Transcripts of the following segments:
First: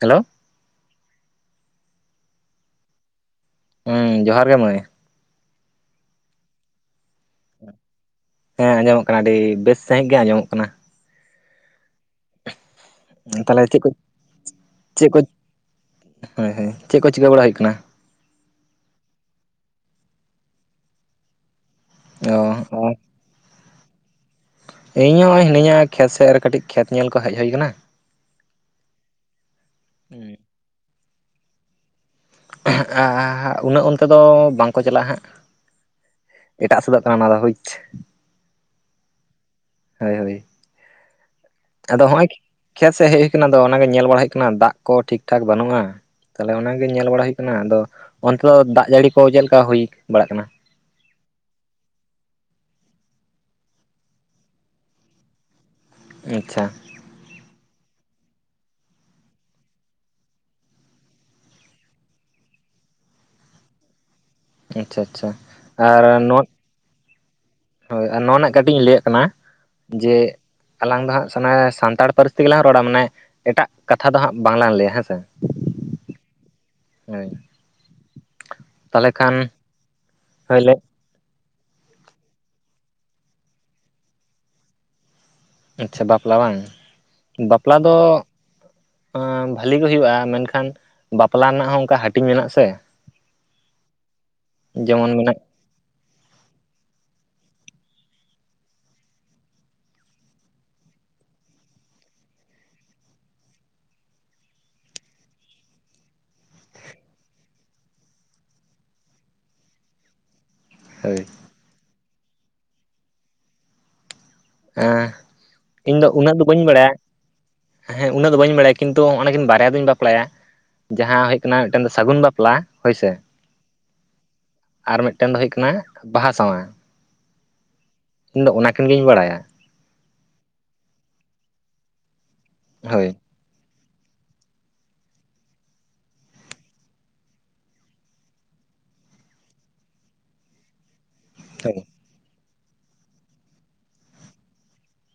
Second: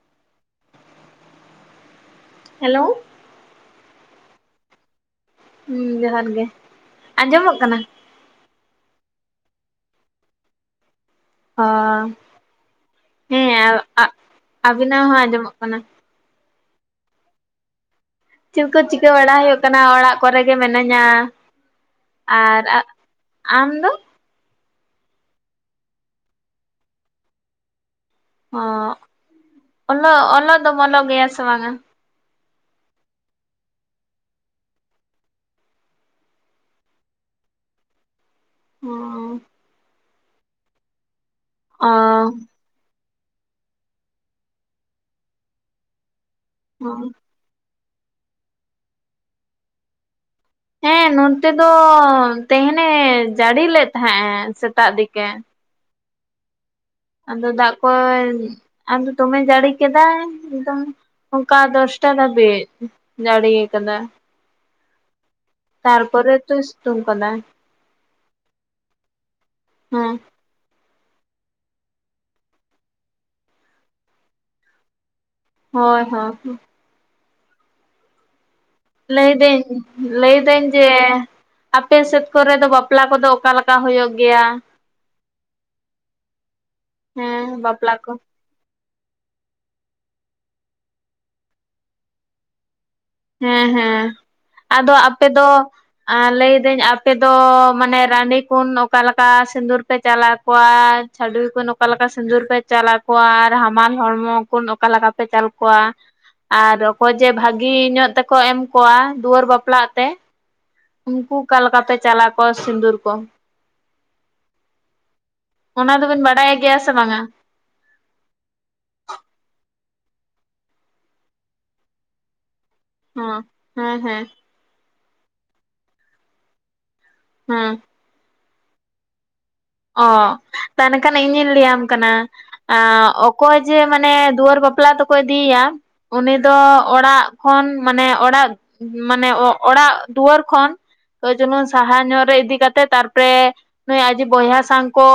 Hello hello ᱦᱩᱸ ᱡᱚᱦᱟᱨ ᱜᱮ ᱢᱟᱹᱭ ᱦᱮᱸ ᱡᱚᱦᱟᱨ ᱜᱮ ᱟᱸᱡᱚᱢᱚᱜ ᱠᱟᱱᱟ? ᱦᱮᱸ ᱟᱸᱡᱚᱢᱚᱜ ᱠᱟᱱᱟ ᱟᱹᱰᱤ ᱵᱮᱥ ᱥᱺᱦᱤᱡ ᱜᱮ ᱟᱸᱡᱚᱢᱚᱜ ᱠᱟᱱᱟ᱾ ᱚ ᱦᱮᱸ ᱛᱟᱦᱚᱞᱮ ᱪᱮᱫ ᱠᱚ ᱟᱹᱵᱤᱱᱟᱜ ᱦᱚᱸ ᱟᱸᱡᱚᱢᱚᱜ ᱠᱟᱱᱟ ᱦᱮᱭ ᱦᱮ ᱪᱮᱫ ᱠᱚ ᱪᱤᱠᱟᱹ ᱵᱟᱲᱟ ᱦᱩᱭᱩᱜ ᱠᱟᱱᱟ? ᱪᱮᱫ ᱠᱚ ᱪᱤᱠᱟᱹ ᱵᱟᱲᱟ ᱦᱩᱭᱩᱜ ᱠᱟᱱᱟ ᱚᱲᱟᱜ ᱠᱚᱨᱮ ᱜᱮ ᱢᱤᱱᱟᱹᱧ ᱟ ᱟᱨ ᱚ ᱟᱢ ᱫᱚ ᱤᱧ ᱦᱚᱸ ᱦᱤᱱᱟᱹᱧᱟ ᱠᱷᱮᱛ ᱥᱮᱫ ᱨᱮ ᱠᱟᱹᱴᱤᱡ ᱠᱷᱮᱛ ᱧᱮᱞ ᱠᱚ ᱦᱮᱡ ᱦᱩᱭ ᱟᱠᱟᱱᱟ᱾ ᱦᱚ ᱚᱸᱞᱚᱜ ᱚᱞᱚᱜ ᱫᱚᱢ ᱚᱞᱚᱜ ᱜᱮᱭᱟ ᱥᱮ ᱵᱟᱝᱟ? ᱟᱸᱦᱜ ᱦᱟ ᱟ ᱟ ᱩᱱᱟᱹᱜ ᱚᱱᱛᱮ ᱫᱚ ᱵᱟᱝᱠᱚ ᱪᱟᱞᱟᱜᱼᱟ ᱦᱟᱸᱜ ᱮᱴᱟᱜ ᱥᱮᱫᱚᱜ ᱠᱟᱱᱟ ᱚᱱᱟ ᱫᱚ ᱵᱩᱡᱽ ᱦᱚᱸ ᱦᱳᱭ ᱦᱳᱭ ᱟᱫᱚ ᱦᱚᱸᱜᱼᱚᱭ ᱚ ᱠᱷᱮᱛ ᱥᱮᱫ ᱦᱮᱡ ᱦᱩᱭ ᱠᱟᱱᱟ ᱟᱫᱚ ᱚᱱᱟᱜᱮ ᱧᱮᱞ ᱵᱟᱲᱟ ᱦᱩᱭᱩᱜ ᱠᱟᱱᱟ ᱫᱟᱜ ᱠᱚ ᱴᱷᱤᱠ ᱴᱷᱟᱠ ᱵᱟᱹᱱᱩᱜᱼᱟ᱾ ᱛᱟᱦᱚᱞᱮ ᱚᱱᱟᱜᱮ ᱧᱮᱞ ᱵᱟᱲᱟ ᱦᱩᱭᱩᱜ ᱠᱟᱱᱟ ᱟᱫᱚ ᱚᱱᱛᱮ ᱫᱚ ᱫᱟᱜ ᱡᱟᱹᱲᱤ ᱠᱚ ᱪᱮᱫ ᱞᱮᱠᱟ ᱦᱩᱭ ᱵᱟᱲᱟᱜ ᱠᱟᱱᱟ? ᱦᱮᱸ ᱱᱚᱱᱛᱮ ᱫᱚ ᱛᱮᱦᱮᱱᱮ ᱡᱟᱹᱲᱤ ᱞᱮᱫ ᱛᱟᱦᱮᱸᱜ ᱮ ᱥᱮᱛᱟᱜ ᱫᱤᱠᱮ᱾ ᱟᱪᱪᱷᱟ ᱟᱫᱚ ᱫᱟᱜ ᱠᱚᱭ ᱟᱫᱚ ᱫᱚᱢᱮ ᱡᱟᱹᱲᱤ ᱠᱮᱫᱟ ᱮᱠᱫᱚᱢ ᱚᱱᱠᱟ ᱫᱚᱥᱴᱟ ᱫᱷᱟᱹᱵᱤᱡ ᱡᱟᱹᱲᱤ ᱠᱟᱫᱟ ᱟᱪᱪᱷᱟ ᱟᱪᱪᱷᱟ ᱟᱨ ᱛᱟᱨᱯᱚᱨᱮ ᱱᱚᱣᱟ ᱛᱚ ᱥᱤᱛᱩᱝ ᱠᱟᱫᱟᱭ ᱦᱳᱭ ᱟᱨ ᱱᱚᱣᱟ ᱨᱮᱱᱟᱜ ᱠᱟᱹᱴᱤᱡ ᱤᱧ ᱞᱟᱹᱭᱟᱜ ᱠᱟᱱᱟ ᱦᱮᱸ ᱡᱮ ᱟᱞᱟᱝ ᱫᱚ ᱦᱟᱸᱜ ᱥᱟᱱᱮ [unintelligible] ᱥᱟᱱᱛᱟᱲ ᱯᱟᱹᱨᱥᱤ ᱛᱮ ᱜᱮᱞᱟᱝ ᱨᱚᱲᱟ ᱢᱟᱱᱮ ᱮᱴᱟᱜ ᱠᱟᱛᱷᱟ ᱫᱚ ᱦᱟᱸᱜ ᱵᱟᱝ ᱞᱟᱝ ᱞᱟᱹᱭᱟ ᱦᱮᱸ ᱥᱮ ᱦᱳᱭ ᱦᱚᱸ ᱦᱳᱭ ᱛᱟᱦᱚᱞᱮ ᱠᱷᱟᱱ ᱞᱟᱹᱭᱫᱟᱹᱧ ᱞᱟᱹᱭᱫᱟᱹᱧ ᱦᱳᱭᱞᱮ ᱡᱮ ᱟᱯᱮ ᱥᱮᱫ ᱠᱚᱨᱮ ᱫᱚ ᱵᱟᱯᱞᱟ ᱠᱚᱫᱚ ᱚᱠᱟ ᱞᱮᱠᱟ ᱦᱩᱭᱩᱜ ᱜᱮᱭᱟ? ᱟᱪᱪᱷᱟ ᱵᱟᱯᱞᱟ ᱵᱟᱝ ᱦᱮᱸ ᱵᱟᱯᱞᱟ ᱫᱚ ᱠᱚ ᱚᱸ ᱵᱷᱟᱞᱤ ᱜᱮ ᱦᱩᱭᱩᱜᱼᱟ ᱢᱮᱱᱠᱷᱟᱱ ᱵᱟᱯᱞᱟ ᱨᱮᱱᱟᱜ ᱦᱚᱸ ᱚᱱᱠᱟ ᱦᱟᱹᱴᱤᱧ ᱢᱮᱱᱟᱜ ᱥᱮ ᱦᱮᱸ ᱦᱮᱸ ᱟᱫᱚ ᱡᱮᱢᱚᱱ ᱟᱯᱮ ᱢᱮᱱᱟᱜ ᱫᱚ ᱟᱨ ᱞᱟᱹᱭᱫᱟᱹᱧ ᱟᱯᱮ ᱫᱚ ᱢᱟᱱᱮ ᱨᱟᱺᱰᱤᱠᱩᱱ ᱚᱠᱟᱞᱮᱠᱟ ᱥᱤᱸᱫᱩᱨ ᱯᱮ ᱪᱟᱞᱟ ᱠᱚᱣᱟ? ᱪᱷᱟᱹᱰᱩᱭ ᱠᱩᱱ ᱚᱠᱟ ᱞᱮᱠᱟ ᱥᱤᱸᱫᱩᱨ ᱯᱮ ᱪᱟᱞ ᱟᱠᱚᱣᱟ ᱟᱨ ᱦᱟᱢᱟᱞ ᱦᱚᱲᱢᱚ ᱠᱩᱱ ᱚᱠᱟ ᱞᱮᱠᱟ ᱯᱮ ᱪᱟᱞ ᱠᱚᱣᱟ? ᱟᱨ ᱚᱠᱚᱭ ᱡᱮ ᱵᱷᱟᱹᱜᱤ ᱧᱚᱜ ᱧᱚᱜᱛᱮᱠᱚ ᱮᱢ ᱠᱚᱣᱟ ᱫᱩᱣᱟᱹᱨ ᱵᱟᱯᱞᱟᱜ ᱛᱮ ᱦᱳᱭ ᱩᱱᱠᱩ ᱚᱠᱟᱞᱮᱠᱟ ᱯᱮ ᱪᱟᱞ ᱟᱠᱚᱣᱟ ᱥᱤᱫᱩᱨ ᱠᱚ? ᱦᱮᱸ ᱚᱱᱟ ᱤᱧ ᱫᱚ ᱫᱚᱵᱤᱱ ᱩᱱᱟᱹᱜ ᱫᱚ ᱵᱟᱰᱟᱭ ᱵᱟᱹᱧ ᱜᱮᱭᱟ ᱥᱮ ᱵᱟᱲᱟᱭᱟ᱾ ᱵᱟᱝᱟ ᱦᱮᱸ ᱩᱱᱟᱹᱜ ᱫᱚ ᱵᱟᱹᱧ ᱵᱟᱲᱟᱭᱟ ᱠᱤᱱᱛᱩ ᱚᱱᱟᱠᱤᱱ ᱵᱟᱨᱭᱟ ᱫᱩᱸᱧ ᱵᱟᱯᱞᱟᱭᱟ ᱡᱟᱦᱟᱸ ᱦᱩᱭᱩᱜ ᱠᱟᱱᱟ ᱢᱤᱫᱴᱮᱱ ᱫᱚ ᱥᱟᱹᱜᱩᱱ ᱵᱟᱯᱞᱟ᱾ ᱦᱳᱭᱥᱮ ᱦᱚᱸ ᱦᱮᱸ ᱦᱮᱸ ᱟᱨ ᱢᱤᱫᱴᱮᱱ ᱫᱚ ᱦᱩᱭᱩᱜ ᱠᱟᱱᱟ ᱵᱟᱦᱟ ᱥᱟᱸᱶᱟ᱾ ᱦᱩᱸ ᱤᱧ ᱫᱚ ᱚᱱᱟᱠᱤᱱ ᱜᱤᱧ ᱵᱟᱲᱟᱭᱟ᱾ ᱚ ᱛᱟᱦᱚᱞᱮ ᱠᱷᱟᱱ ᱤᱧᱤᱧ ᱞᱟᱹᱭᱟᱢ ᱠᱟᱱᱟ ᱦᱳᱭ ᱚᱠᱚᱭ ᱡᱮ ᱢᱟᱱᱮ ᱫᱩᱣᱟᱹᱨ ᱵᱟᱯᱞᱟ ᱛᱮᱠᱚ ᱤᱫᱤᱭᱮᱭᱟ ᱩᱱᱤ ᱫᱚ ᱚᱲᱟᱜ ᱠᱷᱚᱱ ᱢᱟᱱᱮ ᱚᱲᱟᱜ ᱢᱟᱱᱮ ᱚᱲᱟᱜ ᱫᱩᱣᱟᱹᱨ ᱠᱷᱚᱱ ᱠᱟᱹᱡ ᱪᱩᱞᱩᱝ ᱦᱳᱭ ᱥᱟᱦᱟ ᱧᱚᱜ ᱨᱮ ᱤᱫᱤ ᱠᱟᱛᱮᱜ ᱛᱟᱨᱯᱚᱨᱮ ᱱᱩᱭ ᱟᱡᱤ ᱵᱚᱭᱦᱟ ᱥᱟᱝ ᱠᱚ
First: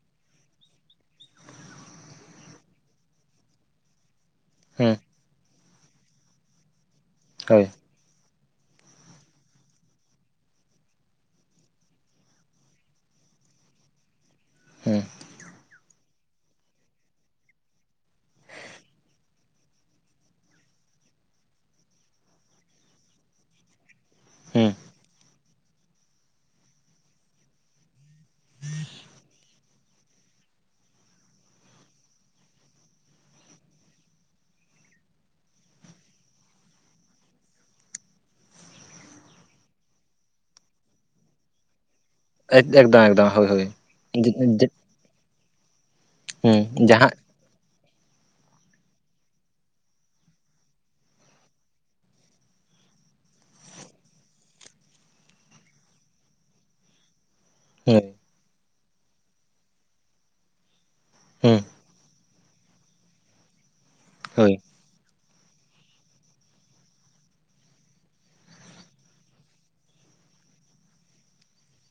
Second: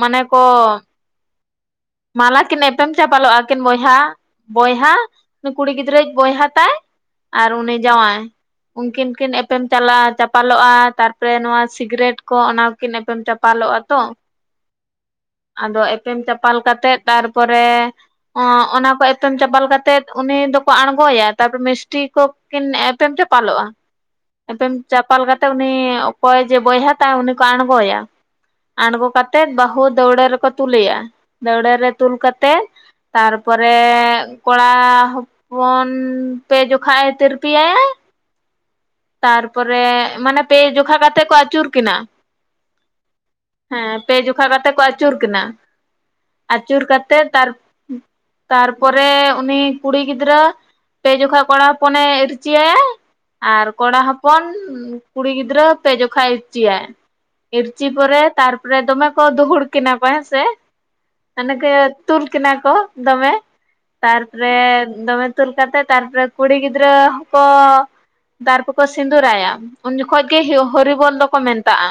ᱢᱟᱱᱮ ᱠᱚ ᱢᱟᱞᱟ ᱠᱤᱱ ᱮᱯᱮᱢ ᱪᱟᱯᱟᱞᱚᱜ-ᱟ ᱟᱹᱠᱤᱱ ᱵᱚᱭᱦᱟ ᱦᱩᱸ ᱵᱚᱭᱦᱟ ᱩᱱᱤ ᱠᱩᱲᱤ ᱜᱤᱫᱽᱨᱟᱹᱭ ᱵᱚᱭᱦᱟ ᱛᱟᱭ ᱟᱨ ᱦᱳᱭ ᱩᱱᱤ ᱡᱟᱶᱟᱭ᱾ ᱩᱱᱠᱤᱱ ᱠᱤᱱ ᱮᱯᱮᱢ ᱪᱟᱞᱟᱜᱼᱟ ᱪᱟᱯᱟᱞᱚᱜ-ᱟ ᱛᱟᱨᱯᱚᱨᱮ ᱱᱚᱣᱟ ᱥᱤᱜᱨᱮᱴ ᱠᱚ ᱚᱱᱟᱠᱤᱱ ᱮᱯᱮᱢ ᱪᱟᱯ ᱯᱟᱞᱚᱜ-ᱟᱛᱚ᱾ ᱦᱩᱸ, ᱟᱫᱚ ᱮᱯᱮᱢ ᱪᱟᱯᱟᱞ ᱠᱟᱛᱮᱜ ᱛᱟᱨᱯᱚᱨᱮ ᱚᱸ ᱚᱱᱟ ᱠᱚ ᱮᱞᱮᱢ ᱪᱟᱞᱟᱞ ᱠᱟᱛᱮᱜ ᱩᱱᱤ ᱫᱚᱠᱚ ᱟᱬᱜᱚᱭᱟ ᱛᱟᱨᱯᱚᱨᱮ ᱢᱤᱥᱴᱤ ᱠᱚ ᱮᱯᱮᱢ ᱪᱟᱯᱟᱞᱚᱜ-ᱟ᱾ ᱦᱩᱸ ᱮᱞᱮᱢ ᱪᱟᱯᱟᱞ ᱠᱟᱛᱮ ᱩᱱᱤ ᱚᱠᱚᱭ ᱡᱮ ᱵᱚᱭᱦᱟ ᱛᱟᱭ ᱩᱱᱤ ᱠᱚ ᱟᱬᱜᱚᱭᱟ᱾ ᱟᱬᱜᱚ ᱠᱟᱛᱮᱫ ᱵᱟᱹᱦᱩ ᱫᱟᱹᱣᱲᱟᱹ ᱨᱮᱠᱚ ᱛᱩᱞᱟᱹᱭᱟ ᱫᱟᱹᱣᱲᱟᱹ ᱨᱮ ᱛᱩᱞ ᱠᱟᱛᱮᱫ ᱛᱟᱨ ᱯᱚᱨᱮ ᱠᱚᱲᱟ ᱯᱷᱳᱱ ᱯᱮ ᱡᱚᱠᱷᱟᱡ ᱮ ᱛᱤᱨᱯᱤᱟᱭᱟᱭ ᱛᱟᱨᱯᱚᱨᱮ ᱢᱟᱱᱮ ᱯᱮ ᱡᱚᱠᱷᱟ ᱠᱟᱛᱮᱜ ᱠᱚ ᱟᱹᱪᱩᱨ ᱠᱤᱱᱟᱹ᱾ ᱮᱠᱫᱚᱢ ᱮᱠᱫᱚᱢ ᱦᱳᱭ ᱦᱳᱭ᱾ ᱡᱚᱠᱷᱟ ᱠᱟᱛᱮ ᱠᱚ ᱟᱹᱪᱩᱨ ᱠᱤᱱᱟ᱾ ᱟᱹᱪᱩᱨ ᱦᱩᱸ ᱡᱟᱦᱟᱸ ᱠᱟᱛᱮᱜ ᱛᱟᱨ ᱛᱟᱨᱯᱚᱨᱮ ᱩᱱᱤ ᱠᱩᱲᱤ ᱜᱤᱫᱽᱨᱟᱹ ᱯᱮ ᱡᱚᱠᱷᱟᱡ ᱠᱚᱲᱟ ᱦᱚᱯᱚᱱᱮ ᱤᱨᱪᱤᱭᱟᱭᱟ ᱟᱨ ᱠᱚᱲᱟ ᱦᱚᱯᱚᱱ ᱠᱩᱲᱤ ᱜᱤᱫᱽᱨᱟᱹ ᱯᱮ ᱡᱠᱷᱟᱡᱭ ᱮ ᱤᱨᱪᱤᱭᱟᱭ᱾ ᱤᱨᱪᱤ ᱦᱳᱭ ᱯᱚᱨᱮ ᱛᱟᱨᱯᱚᱨᱮ ᱫᱚᱢᱮ ᱠᱚ ᱫᱩᱦᱩᱲ ᱠᱤᱱᱟ ᱠᱚ ᱦᱮᱸᱥᱮ᱾ ᱚᱱᱮ ᱦᱩᱸ ᱠᱚ ᱛᱩᱞ ᱠᱤᱱᱟ ᱠᱚ ᱫᱚᱢᱮ ᱦᱳᱭ ᱛᱟᱨᱯᱚᱨᱮ ᱫᱚᱢᱮ ᱛᱩᱞ ᱠᱟᱛᱮ ᱛᱟᱨᱯᱚᱨᱮ ᱠᱩᱲᱤ ᱜᱤᱫᱽᱨᱟᱹ ᱦᱚᱸ ᱠᱚ ᱫᱟ ᱞᱚᱨᱠᱚ ᱥᱤᱸᱫᱩᱨᱟᱭᱟ ᱩᱱ ᱡᱚᱠᱷᱚᱡ ᱜᱮ ᱦᱮᱸ ᱦᱚᱨᱤᱵᱚᱞ ᱫᱚᱠᱚ ᱢᱮᱛᱟᱜ-ᱟ᱾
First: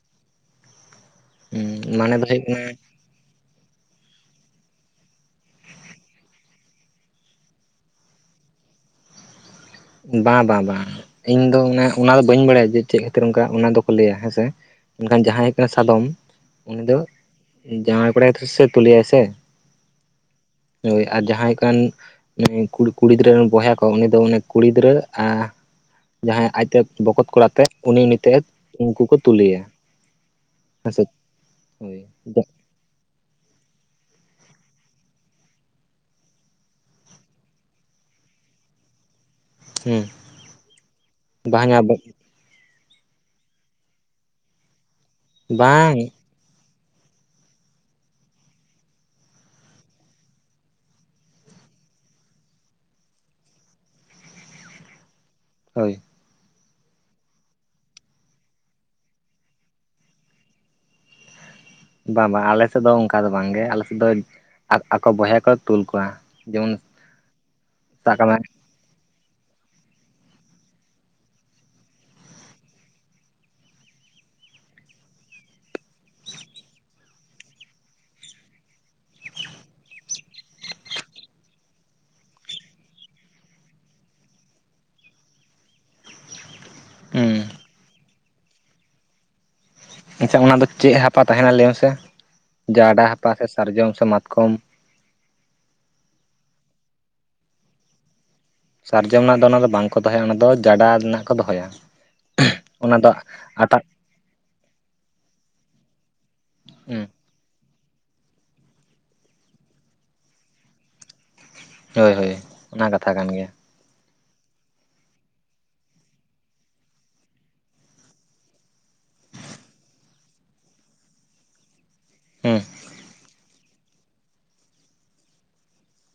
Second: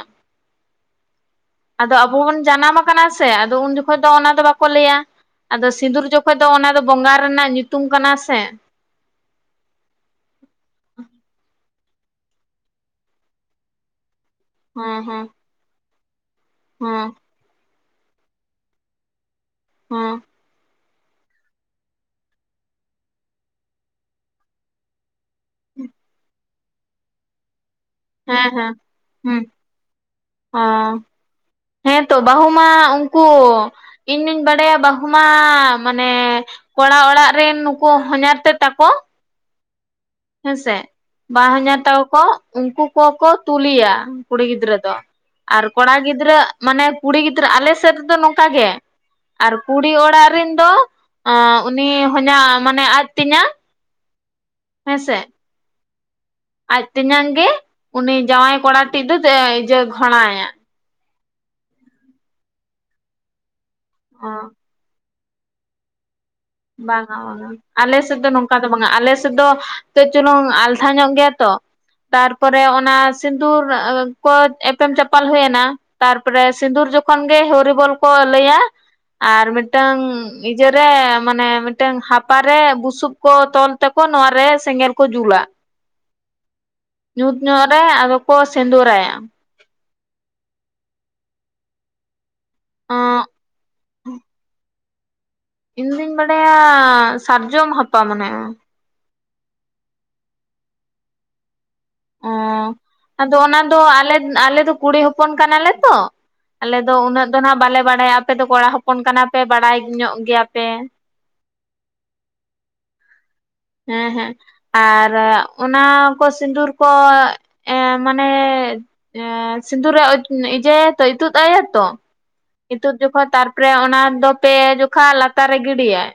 ᱟᱫᱚ ᱦᱩᱸ ᱟᱵᱚ ᱢᱟᱱᱮ ᱫᱚ ᱵᱚᱱ ᱦᱩᱭᱩᱜ ᱠᱟᱱᱟ ᱡᱟᱱᱟᱢᱠᱟᱱᱟ ᱥᱮ ᱟᱫᱚ ᱩᱱ ᱡᱚᱠᱷᱚᱱ ᱡᱚᱠᱷᱚᱱ ᱫᱚ ᱚᱱᱟ ᱫᱚ ᱵᱟᱠᱚ ᱞᱟᱹᱭᱟ ᱟᱫᱚ ᱥᱤᱸᱫᱩᱨ ᱡᱚᱠᱷᱚᱱ ᱫᱚ ᱚᱱᱟ ᱫᱚ ᱵᱚᱸᱜᱟ ᱨᱮᱱᱟᱜ ᱧᱩᱛᱩᱢ ᱠᱟᱱᱟ ᱥᱮ᱾ ᱵᱟᱝ ᱵᱟᱝ ᱵᱟᱝ ᱤᱧ ᱫᱚ ᱮᱱᱮ ᱚᱱᱟ ᱫᱚ ᱵᱟᱹᱧ ᱵᱟᱲᱟᱭᱟ ᱡᱮ ᱪᱮᱫ ᱠᱷᱟᱹᱛᱤᱨ ᱚᱱᱠᱟ ᱚᱱᱟ ᱫᱚᱠᱚ ᱞᱟᱹᱭᱟ ᱦᱮᱸᱥᱮ᱾ ᱦᱮᱸ ᱦᱮᱸ ᱢᱮᱱᱠᱷᱟᱱ ᱡᱟᱦᱟᱸᱭ ᱦᱩᱭᱩᱜ ᱠᱟᱱᱟ ᱥᱟᱫᱚᱢ ᱩᱱᱤ ᱫᱚ ᱦᱮᱸ ᱡᱟᱶᱟᱭ ᱠᱚᱲᱟᱭ ᱥᱮ ᱛᱩᱞᱤᱭᱟᱭ ᱥᱮ᱾ ᱦᱩᱸ, ᱦᱳᱭ ᱟᱨ ᱡᱟᱦᱟᱸᱭ ᱠᱟᱱ ᱠᱩᱲᱤ ᱠᱩᱲᱤ ᱜᱤᱫᱽᱨᱟᱹ ᱨᱮᱱ ᱵᱚᱭᱦᱟ ᱠᱚᱣᱟ ᱩᱱᱤ ᱫᱚ ᱚᱱ ᱠᱩᱲᱤ ᱜᱤᱫᱽᱨᱟᱹ ᱟ ᱡᱟᱦᱟᱸᱭ ᱟᱡᱛᱮ ᱵᱚᱠᱚᱛ ᱠᱚᱲᱟ ᱟᱛᱮ ᱩᱱᱤ ᱩᱱᱤᱛᱮᱫ ᱦᱮᱸ ᱦᱮᱸ ᱩᱱᱠᱩ ᱠᱚ ᱦᱩᱸ ᱛᱩᱞᱮᱭᱟ᱾ ᱦᱮᱸᱥᱮ [unintelligible] ᱦᱳᱭ ᱦᱮᱸ ᱛᱚ ᱵᱟᱹᱦᱩ ᱢᱟ ᱩᱱᱠᱩ ᱤᱧᱫᱩᱧ ᱵᱟᱰᱟᱭᱟ ᱵᱟᱹᱦᱩ ᱢᱟ ᱢᱟᱱᱮ ᱠᱚᱲᱟ ᱚᱲᱟᱜ ᱨᱮᱱ ᱱᱩᱠᱩ ᱦᱚᱭᱟᱨ ᱛᱮ ᱛᱟᱠᱚ ᱦᱩᱸ ᱦᱮᱸᱥᱮ ᱵᱟᱨ ᱵᱟᱝ ᱦᱚᱭᱟᱨ ᱛᱟᱠᱚ ᱠᱚ ᱩᱱᱠᱩ ᱠᱚᱠᱚ ᱛᱩᱞᱤᱭᱟ ᱠᱩᱲᱤ ᱜᱤᱫᱽᱨᱟᱹ ᱫᱚ, ᱟᱨ ᱠᱚᱲᱟ ᱵᱟᱝ ᱜᱤᱫᱽᱨᱟᱹ ᱢᱟᱱᱮ ᱠᱩᱲᱤ ᱜᱤᱫᱽᱨᱟᱹ ᱟᱞᱮ ᱥᱮᱫ ᱨᱮᱫᱚ ᱱᱚᱝᱠᱟ ᱜᱮ ᱟᱨ ᱠᱩᱲᱤ ᱚᱲᱟᱜ ᱨᱮᱱ ᱫᱚ ᱩᱱᱤ ᱦᱚᱭᱟᱨ ᱢᱟᱱᱮ ᱟᱡ ᱛᱤᱭᱟᱧ ᱦᱮᱸ ᱥᱮ᱾ ᱦᱳᱭ, ᱟᱡ ᱛᱮᱧᱟᱝ ᱜᱮ ᱩᱱᱤ ᱡᱟᱶᱟᱭ ᱠᱚᱲᱟ ᱴᱤᱡ ᱫᱚ ᱤᱣᱟ ᱜᱷᱚᱲᱟᱭᱟ᱾ ᱵᱟᱝ ᱵᱟᱝ ᱟᱞᱮᱥᱮᱫ ᱫᱚ ᱚᱱᱠᱟ ᱫᱚ ᱵᱟᱝ ᱜᱮ ᱟᱞᱮᱥᱮᱫ ᱫᱚ ᱚ ᱟᱠᱚ ᱵᱚᱭᱦᱟ ᱠᱚ ᱛᱩᱞ ᱠᱚᱣᱟ᱾ ᱡᱮᱢᱚᱱ ᱵᱟᱝᱟ ᱵᱟᱝᱟ ᱟᱞᱮ ᱥᱮᱫ ᱥᱟᱵ ᱠᱟᱜ ᱫᱚ ᱢᱮ ᱱᱚᱝᱠᱟ ᱵᱟᱝᱟ ᱟᱞᱮ ᱥᱮᱫ ᱫᱚ ᱠᱮᱹᱪ ᱪᱩᱞᱩᱝ ᱟᱞᱛᱷᱟ ᱧᱚᱜ ᱜᱮᱭᱟ ᱛᱚ᱾ ᱛᱟᱨᱯᱚᱨᱮ ᱚᱱᱟ ᱥᱤᱸᱫᱩᱨ ᱠᱚ ᱮᱯᱮᱢ ᱪᱟᱯᱟᱞ ᱦᱩᱭᱱᱟ᱾ ᱛᱟᱨᱯᱚᱨᱮ ᱥᱤᱸᱫᱩᱨ ᱡᱚᱠᱷᱚᱱ ᱜᱮ ᱦᱨᱤᱵᱚᱞ ᱠᱚ ᱞᱟᱹᱭᱟ ᱟᱨ ᱢᱤᱫᱴᱟᱝ ᱤᱡᱟ ᱹᱨᱮ ᱢᱟᱱᱮ ᱢᱤᱫᱴᱟᱝ ᱦᱟᱯᱟᱮ ᱵᱩᱥᱩᱵ ᱠᱚ ᱛᱚᱞ ᱛᱮᱠᱚ ᱱᱚᱶᱟᱨᱮ ᱥᱮᱸᱜᱮᱞ ᱠᱚ ᱡᱩᱞᱟ ᱧᱩᱛ ᱦᱩᱸ ᱧᱩᱚᱜ ᱨᱮ ᱟᱫᱚ ᱠᱚ ᱥᱤᱸᱫᱩᱨᱟᱭᱟ ᱟᱪᱪᱷᱟ ᱚᱱᱟ ᱫᱚ ᱪᱮᱫ ᱦᱟᱯᱟ ᱛᱟᱦᱮᱱᱟ ᱞᱟᱹᱭ ᱢᱮᱥᱮᱫ ᱡᱟᱰᱟᱜ ᱚᱸᱜ ᱦᱟᱯᱟ ᱥᱮ ᱥᱟᱨᱡᱚᱢ ᱥᱮ ᱢᱟᱛᱠᱚᱢ ᱤᱧ ᱫᱩᱧ ᱵᱟᱰᱟᱭ ᱥᱟᱨᱡᱚᱢ ᱦᱟᱯᱟ ᱢᱟᱱᱮ ᱦᱚᱭ ᱥᱟᱨᱡᱚᱢ ᱨᱮᱱᱟᱜ ᱫᱚ ᱚᱱᱟ ᱫᱚ ᱵᱟᱝᱠᱚ ᱫᱚᱦᱚᱭᱟ ᱚᱱᱟ ᱫᱚ ᱡᱟᱰᱟ ᱨᱮᱱᱟᱜ ᱠᱚ ᱫᱚᱦᱚᱭᱟ ᱚᱸ ᱚᱱᱟ ᱫᱚ ᱟᱫᱚ ᱚᱱᱟ ᱫᱚ ᱟᱴᱟᱜ ᱟᱞᱮ ᱟᱞᱮ ᱫᱚ ᱠᱩᱲᱤ ᱦᱚᱯᱚᱱ ᱠᱟᱱᱟᱞᱮ ᱛᱚ ᱟᱞᱮ ᱫᱚ ᱦᱩᱸ ᱩᱱᱟᱹᱜ ᱫᱚᱱᱷᱟᱜ ᱵᱟᱞᱮ ᱵᱟᱲᱟᱭᱟ ᱟᱯᱮ ᱫᱚ ᱠᱚᱲᱟ ᱦᱚᱯᱚᱱ ᱠᱟᱱᱟ ᱯᱮ ᱵᱟᱲᱟᱭ ᱧᱚᱜ ᱜᱮᱭᱟᱯᱮ ᱦᱳᱭ ᱦᱳᱭ ᱚᱱᱟ ᱠᱟᱛᱷᱟ ᱠᱟᱱ ᱜᱮᱭᱟ ᱦᱮᱸ ᱦᱮᱸ ᱟᱨ ᱚᱱᱟ ᱠᱚ ᱥᱤᱸᱫᱩᱨ ᱠᱚ ᱮ ᱢᱟᱱᱮ ᱮᱸᱻ ᱥᱤᱸᱫᱩᱨ ᱨᱮ ᱤᱡᱟᱹ ᱟᱭᱟᱭ ᱛᱚ ᱤᱛᱩᱫ ᱟᱭᱟ ᱛᱚ ᱦᱩᱸ ᱤᱛᱩᱫ ᱡᱚᱠᱷᱚᱡ ᱛᱟᱨᱯᱚᱨᱮ ᱚᱱᱟ ᱫᱚ ᱯᱮ ᱡᱚᱠᱷᱚᱡ ᱞᱟᱛᱟᱨ ᱨᱮ ᱜᱤᱰᱤᱭᱟᱭ